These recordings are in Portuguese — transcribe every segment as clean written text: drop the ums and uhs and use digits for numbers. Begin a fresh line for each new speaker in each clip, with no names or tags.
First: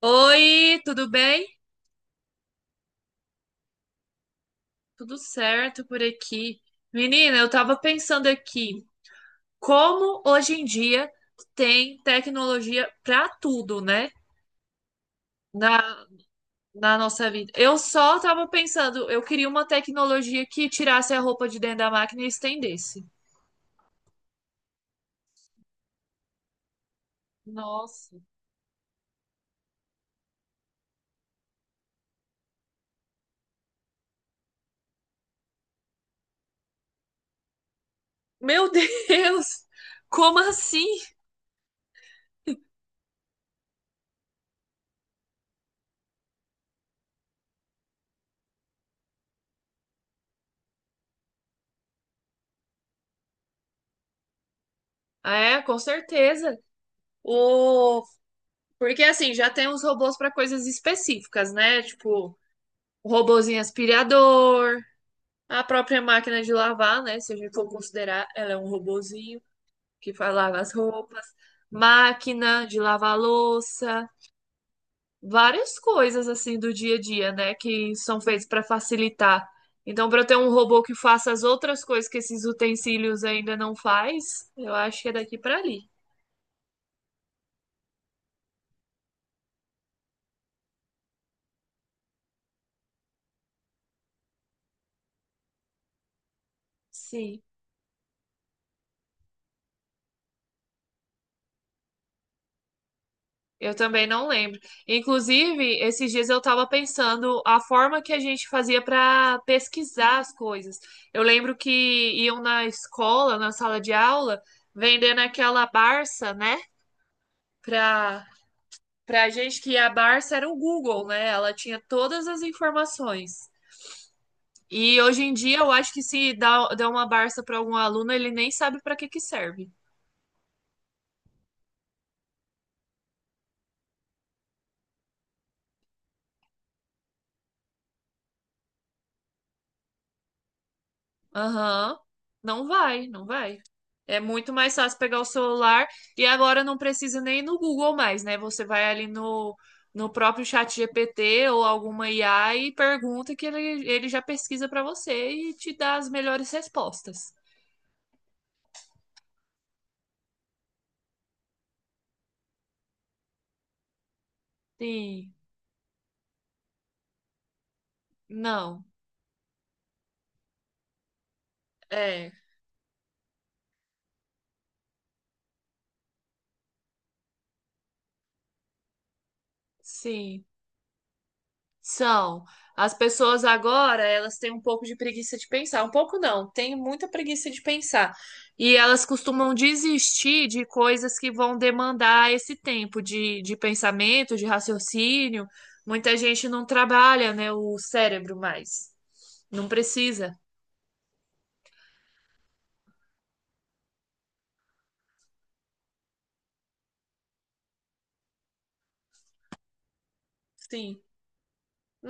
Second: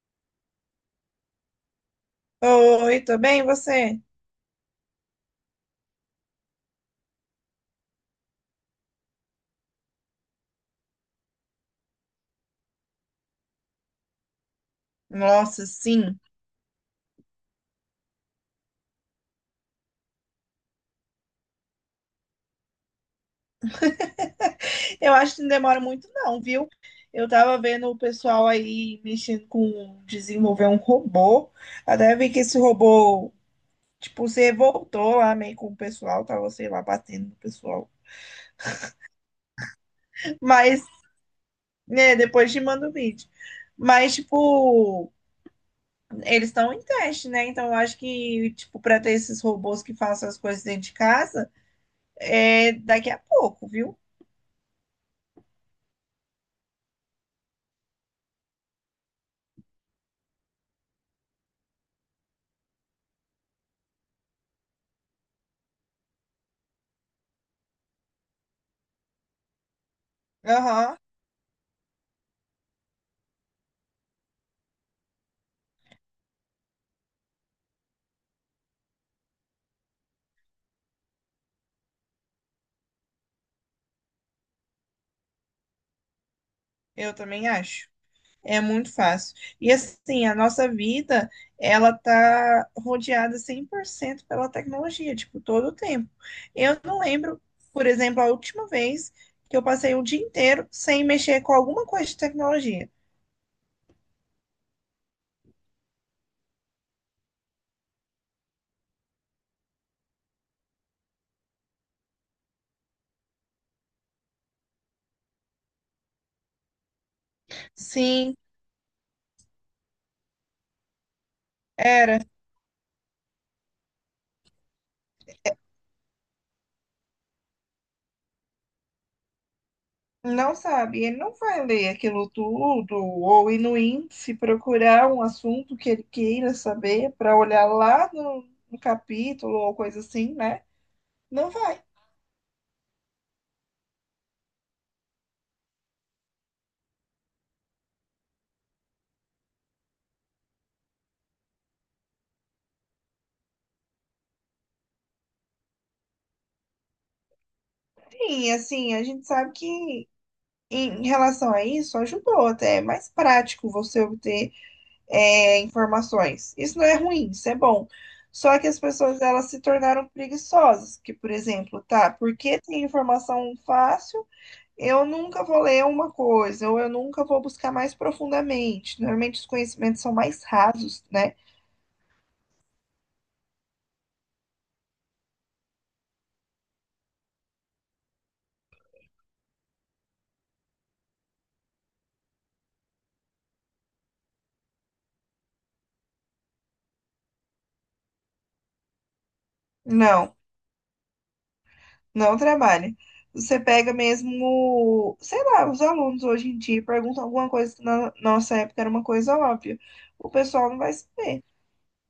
Oi, tudo bem?
Oi, tudo bem? E você?
Tudo certo por aqui. Menina, eu tava pensando aqui, como hoje em dia tem tecnologia pra tudo, né?
Nossa,
Na,
sim.
na nossa vida. Eu só tava pensando, eu queria uma tecnologia que tirasse a roupa de dentro da máquina e estendesse.
Eu acho que não demora muito não, viu? Eu tava vendo o
Nossa.
pessoal aí mexendo com desenvolver um robô. Até vi que esse robô, tipo, se revoltou lá meio com o pessoal, tava, sei lá, batendo no pessoal.
Meu Deus! Como
Mas,
assim?
né, depois te mando o vídeo. Mas, tipo, eles estão em teste, né? Então, eu acho que, tipo, pra ter esses robôs que façam as coisas dentro de casa, é daqui a pouco, viu?
É, com certeza. O... Porque assim, já tem os robôs para coisas específicas, né? Tipo, o robozinho aspirador. A própria máquina de lavar, né? Se a gente for considerar, ela é um robozinho que faz lavar as
Aham,
roupas, máquina de lavar louça, várias coisas assim do dia a dia, né? Que são feitas para facilitar. Então, para eu ter um robô que faça as outras coisas que esses utensílios ainda não faz, eu acho que é daqui para ali.
eu também acho. É muito fácil. E assim, a nossa vida, ela tá rodeada 100% pela tecnologia, tipo, todo o tempo. Eu não lembro,
Sim.
por exemplo, a última vez que eu passei o dia inteiro sem mexer com alguma coisa de tecnologia.
Eu também não lembro. Inclusive, esses dias eu estava pensando a forma que a gente fazia para pesquisar as coisas. Eu lembro que iam na escola, na sala de aula, vendendo aquela Barça, né? Para
Sim,
para gente que a Barça era o Google, né? Ela tinha
era.
todas as informações. E hoje em dia eu acho que se dá uma Barça para algum aluno, ele nem sabe para que que serve.
Não sabe, ele não vai ler aquilo tudo, ou ir no índice procurar um assunto que ele queira saber para olhar lá no capítulo ou coisa assim, né? Não vai.
Aham. Não vai, não vai. É muito mais fácil pegar o celular e agora não precisa nem ir no Google mais, né? Você vai ali no próprio chat GPT ou alguma IA e pergunta que ele já pesquisa para você e te dá as melhores respostas.
Sim, assim, a gente sabe que. Em relação a isso, ajudou até. É mais prático você obter
Sim,
informações. Isso não é ruim, isso é bom. Só que as
não,
pessoas elas se tornaram preguiçosas. Que, por exemplo, tá,
é,
porque tem informação fácil, eu nunca vou ler uma coisa, ou eu nunca vou buscar mais profundamente. Normalmente os conhecimentos são mais
sim.
rasos, né?
São. As pessoas agora, elas têm um pouco de preguiça de pensar. Um pouco não, têm muita preguiça de pensar. E elas costumam desistir de coisas que vão demandar esse tempo de pensamento, de raciocínio. Muita gente não trabalha, né, o cérebro mais. Não precisa.
Não. Não trabalha. Você pega mesmo, sei lá, os alunos hoje em dia perguntam alguma coisa que na nossa época era uma coisa óbvia. O pessoal não vai
Sim.
saber,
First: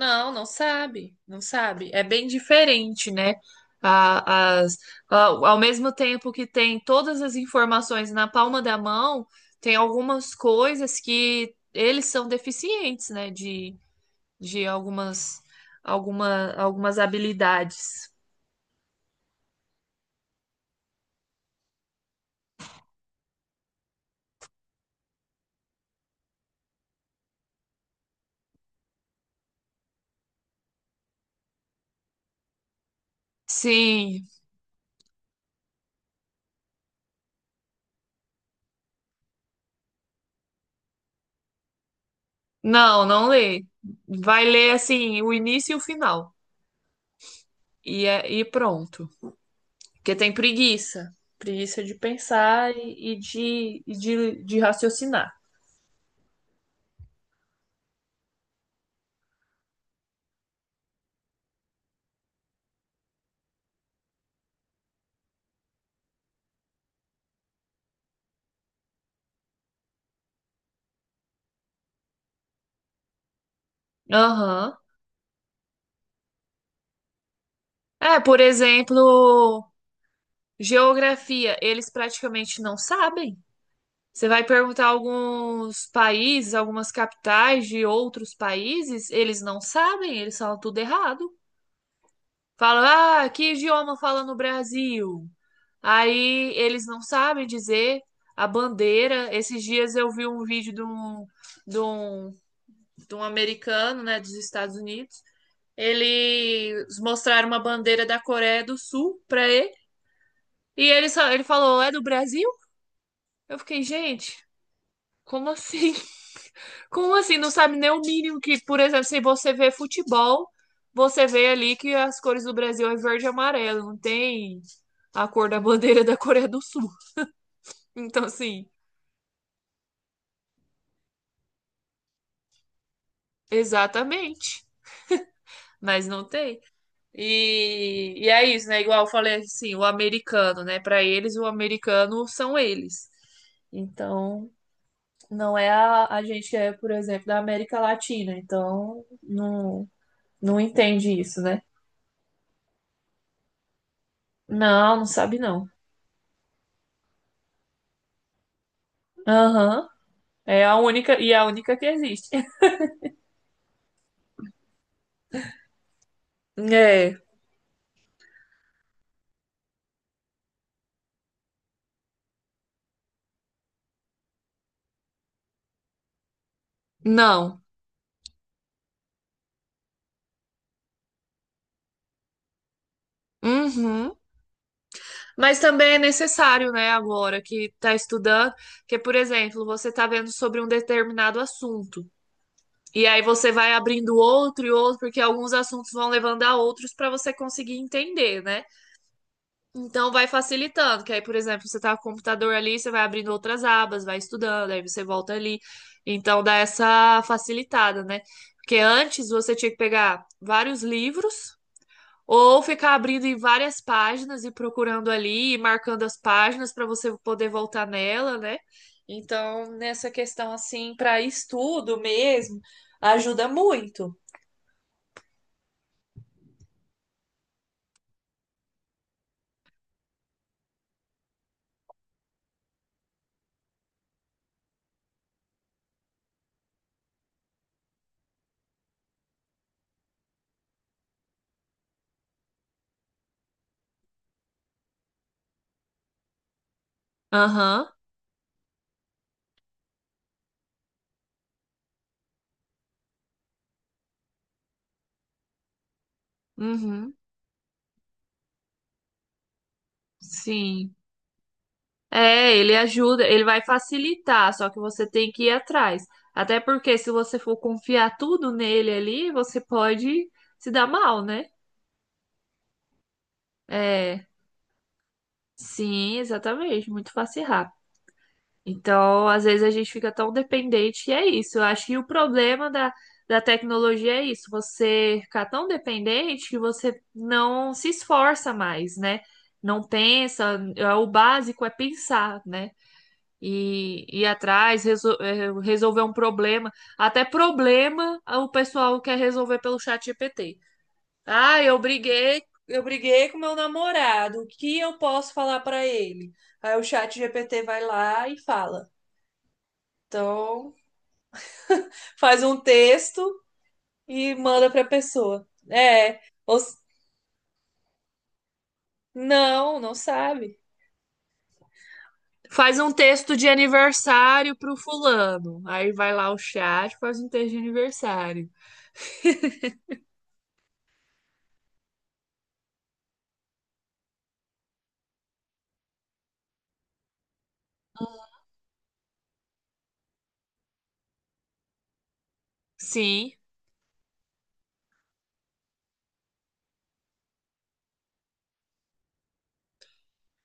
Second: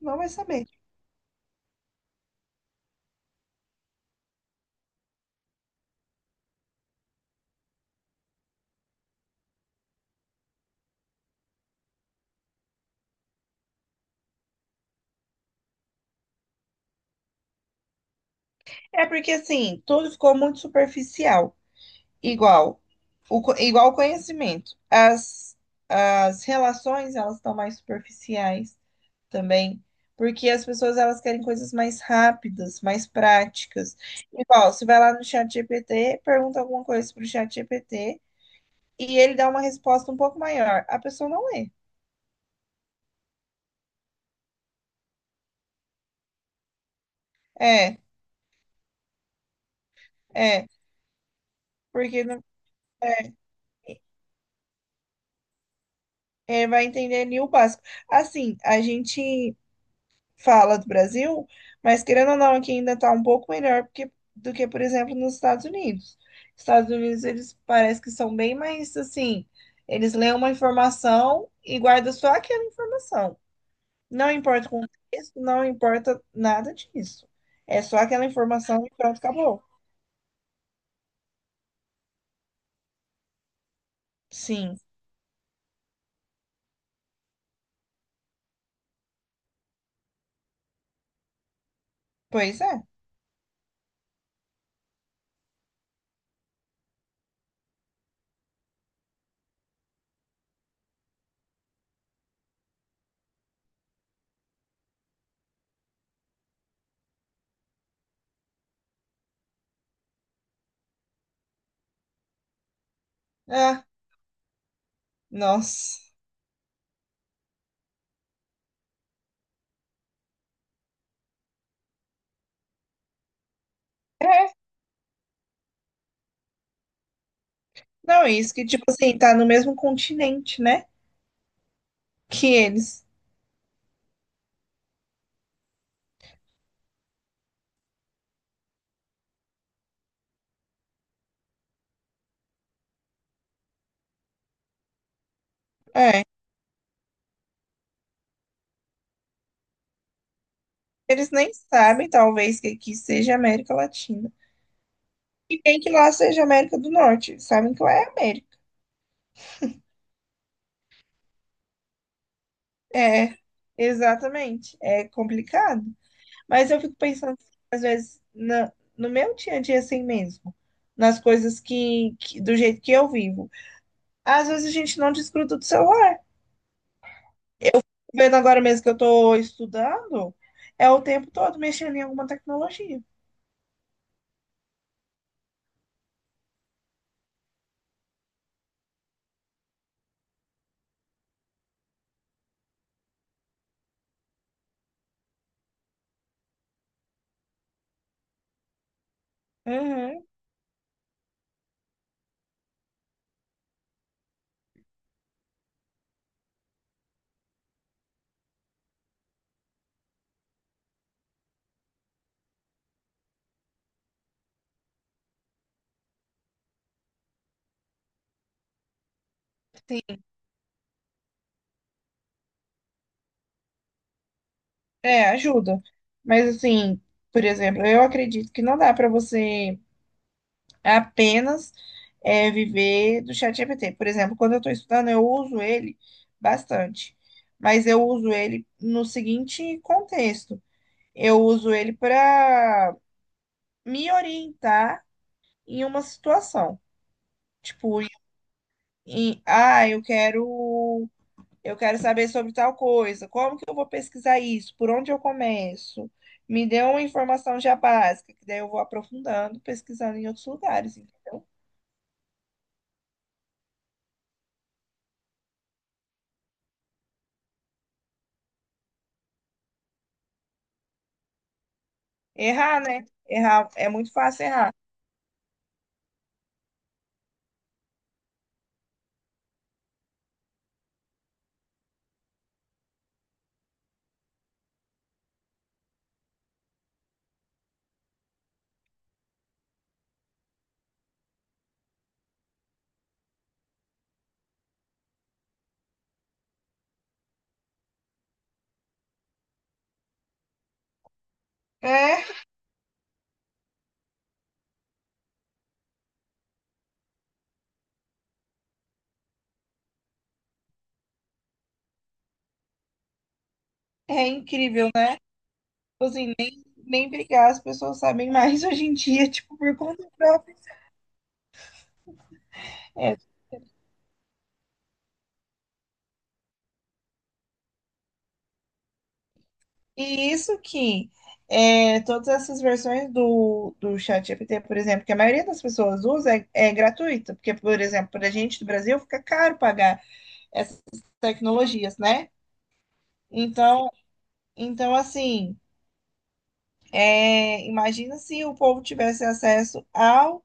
não vai
não
saber.
sabe, não sabe. É bem diferente, né? As, ao ao mesmo tempo que tem todas as informações na palma da mão, tem algumas coisas que eles são deficientes, né? De algumas habilidades.
É porque assim, tudo ficou muito superficial, igual igual o conhecimento. As relações, elas estão mais superficiais também, porque as pessoas elas querem coisas mais rápidas, mais práticas.
Sim,
Igual, você vai lá no chat GPT, pergunta alguma coisa pro chat GPT e ele dá uma resposta um pouco maior. A pessoa não lê.
não, não lê. Vai ler assim, o início e o final.
É,
E, e pronto. Porque tem
é
preguiça. Preguiça de
porque não,
pensar e, e
é,
de, e de de raciocinar.
vai entender ali o básico. Assim, a gente fala do Brasil, mas querendo ou não, aqui ainda está um pouco melhor porque- do que, por exemplo, nos Estados Unidos. Estados Unidos, eles parece que são bem mais assim, eles leem uma informação e guardam só aquela informação. Não importa o
Aham.
contexto, não importa nada disso. É só
É,
aquela
por
informação e pronto, acabou.
exemplo, geografia, eles praticamente não sabem. Você vai
Sim,
perguntar alguns países, algumas capitais de outros países, eles não sabem, eles falam tudo errado.
pois é.
Falam, ah, que idioma fala no Brasil? Aí eles não sabem dizer a bandeira. Esses dias eu vi um vídeo de um, de um americano, né, dos Estados Unidos. Eles mostraram uma bandeira da Coreia do Sul para ele. E ele só, ele falou, é do Brasil? Eu fiquei,
É.
gente, como assim?
Nossa.
Como assim? Não sabe nem o mínimo que, por exemplo, se você vê futebol, você vê ali que as cores do Brasil é verde e amarelo, não
É,
tem a cor da bandeira da Coreia do Sul. Então,
não, isso que,
assim,
tipo assim, tá no mesmo continente, né? Que eles.
exatamente. Mas não tem. E é isso, né? Igual eu falei assim, o americano, né? Para eles, o americano são eles. Então, não é a
É,
gente que é, por exemplo, da América Latina, então não, não entende
eles
isso,
nem
né?
sabem, talvez, que aqui seja América Latina.
Não, não sabe
E
não.
nem que lá seja América do Norte. Eles sabem que lá é América.
Aham. É a única, e é a única que existe.
É, exatamente. É complicado. Mas eu fico
É,
pensando, às vezes, na, no meu dia a dia assim mesmo. Nas coisas do jeito que eu vivo. Às vezes a gente não desgruda do celular.
não.
Vendo agora mesmo que eu estou estudando, é o tempo todo mexendo em alguma tecnologia.
Uhum. Mas também é necessário, né, agora que tá estudando, que, por exemplo, você tá vendo sobre um determinado assunto. E aí você vai abrindo outro e outro, porque alguns assuntos vão levando a outros para você conseguir entender, né? Então
Uhum,
vai facilitando, que aí, por exemplo, você tá com o computador ali, você vai abrindo outras abas, vai estudando, aí você volta ali. Então dá essa facilitada, né? Porque antes você tinha que pegar vários livros ou ficar abrindo em várias páginas e procurando ali e marcando as páginas para você poder voltar nela, né? Então, nessa
sim.
questão assim, para estudo mesmo, ajuda muito.
É, ajuda. Mas assim, por exemplo, eu acredito que não dá para você apenas viver do chat GPT. Por exemplo, quando eu estou estudando, eu uso ele bastante. Mas eu uso ele no seguinte contexto. Eu uso ele para me orientar em uma situação.
Aham.
Tipo, em, ah, eu quero Eu quero saber sobre tal coisa. Como que eu vou pesquisar isso? Por onde eu começo? Me dê uma
Uhum.
informação já básica, que daí eu vou aprofundando, pesquisando em outros
Sim.
lugares, entendeu?
É, ele ajuda, ele vai facilitar, só que você tem que ir atrás. Até porque se você for confiar tudo nele ali, você pode se dar mal, né?
Errar, né? Errar é muito
É,
fácil errar.
sim, exatamente, muito fácil errar. Então, às vezes a gente fica tão dependente e é isso. Eu acho que o problema da tecnologia é isso, você ficar tão dependente que você não se esforça mais, né? Não pensa, é, o básico é pensar, né? E ir atrás, resolver um problema. Até problema o pessoal quer resolver pelo chat GPT. Ah, eu
É,
briguei, eu briguei com meu namorado. O que eu posso falar para ele? Aí o chat GPT vai lá e fala. Então, faz um texto
é
e manda para a
incrível, né?
pessoa.
Tipo
É,
assim,
ou
nem,
s-
nem brigar, as pessoas sabem mais hoje em dia, tipo, por
não, não
conta própria.
sabe. Faz um
É.
texto de aniversário pro fulano. Aí vai lá o chat, faz um texto de aniversário.
E isso que é, todas essas versões do ChatGPT, por exemplo, que a maioria das pessoas usa, é gratuita, porque, por exemplo, para a gente do Brasil fica caro pagar essas tecnologias, né?
Sim,
Então, então assim, é, imagina se o povo tivesse acesso ao,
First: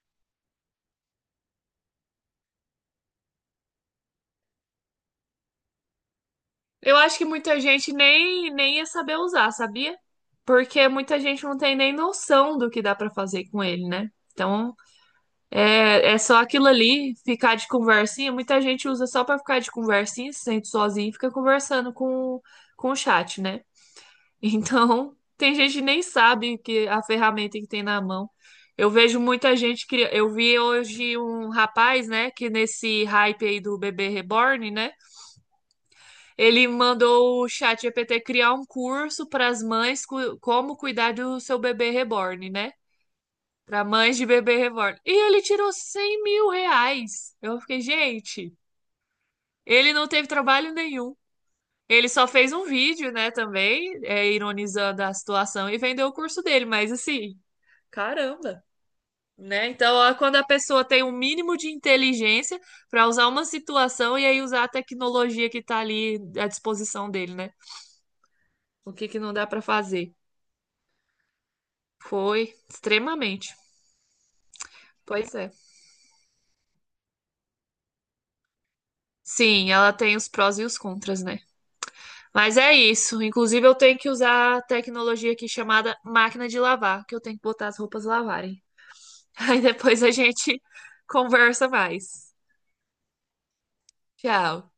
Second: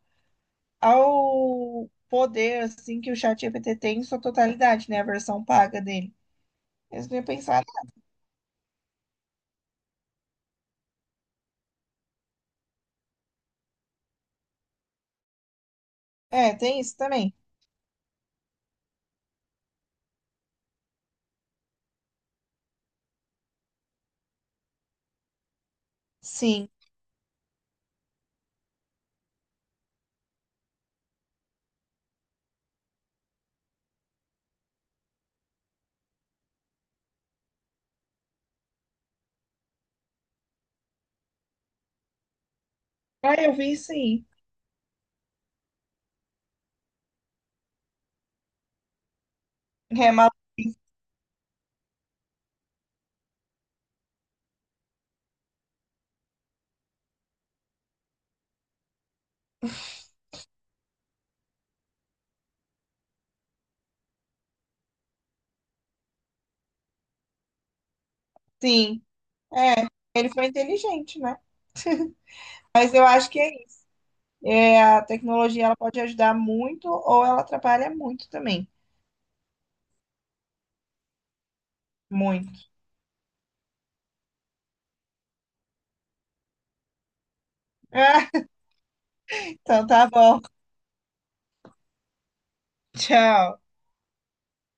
ao poder assim que o ChatGPT tem em sua totalidade, né? A versão paga dele.
eu
Eles não
acho que
iam
muita
pensar.
gente nem ia saber usar, sabia? Porque muita gente não tem nem noção do que dá pra fazer com ele, né? Então, é só
É,
aquilo
tem isso
ali,
também.
ficar de conversinha. Muita gente usa só pra ficar de conversinha, se sente sozinho e fica conversando com o chat, né? Então, tem gente que nem sabe
Sim.
que a ferramenta que tem na mão. Eu vejo muita gente que eu vi hoje um rapaz, né, que nesse hype aí do bebê reborn, né? Ele mandou o ChatGPT criar um curso para as mães como cuidar do seu bebê reborn, né?
Ah, eu vi
Para mães
sim.
de bebê reborn. E ele tirou R$ 100.000. Eu fiquei, gente, ele não
É,
teve trabalho nenhum. Ele só fez um vídeo, né, também, é, ironizando a situação e vendeu o curso dele, mas assim, caramba, né? Então, ó, quando a pessoa tem um mínimo de inteligência para usar uma situação e aí usar a tecnologia que tá ali à disposição dele, né? O
sim.
que que não dá para
É,
fazer?
ele foi inteligente, né?
Foi,
Mas eu acho que
extremamente.
é, isso. É, a
Pois é.
tecnologia ela pode ajudar muito ou ela atrapalha muito também.
Sim, ela tem os prós e os contras, né?
Muito.
Mas é isso. Inclusive, eu tenho que usar a tecnologia aqui chamada máquina de lavar, que eu tenho que botar as roupas
Ah,
lavarem. Aí
então
depois
tá
a
bom.
gente conversa mais.
Tchau.
Tchau.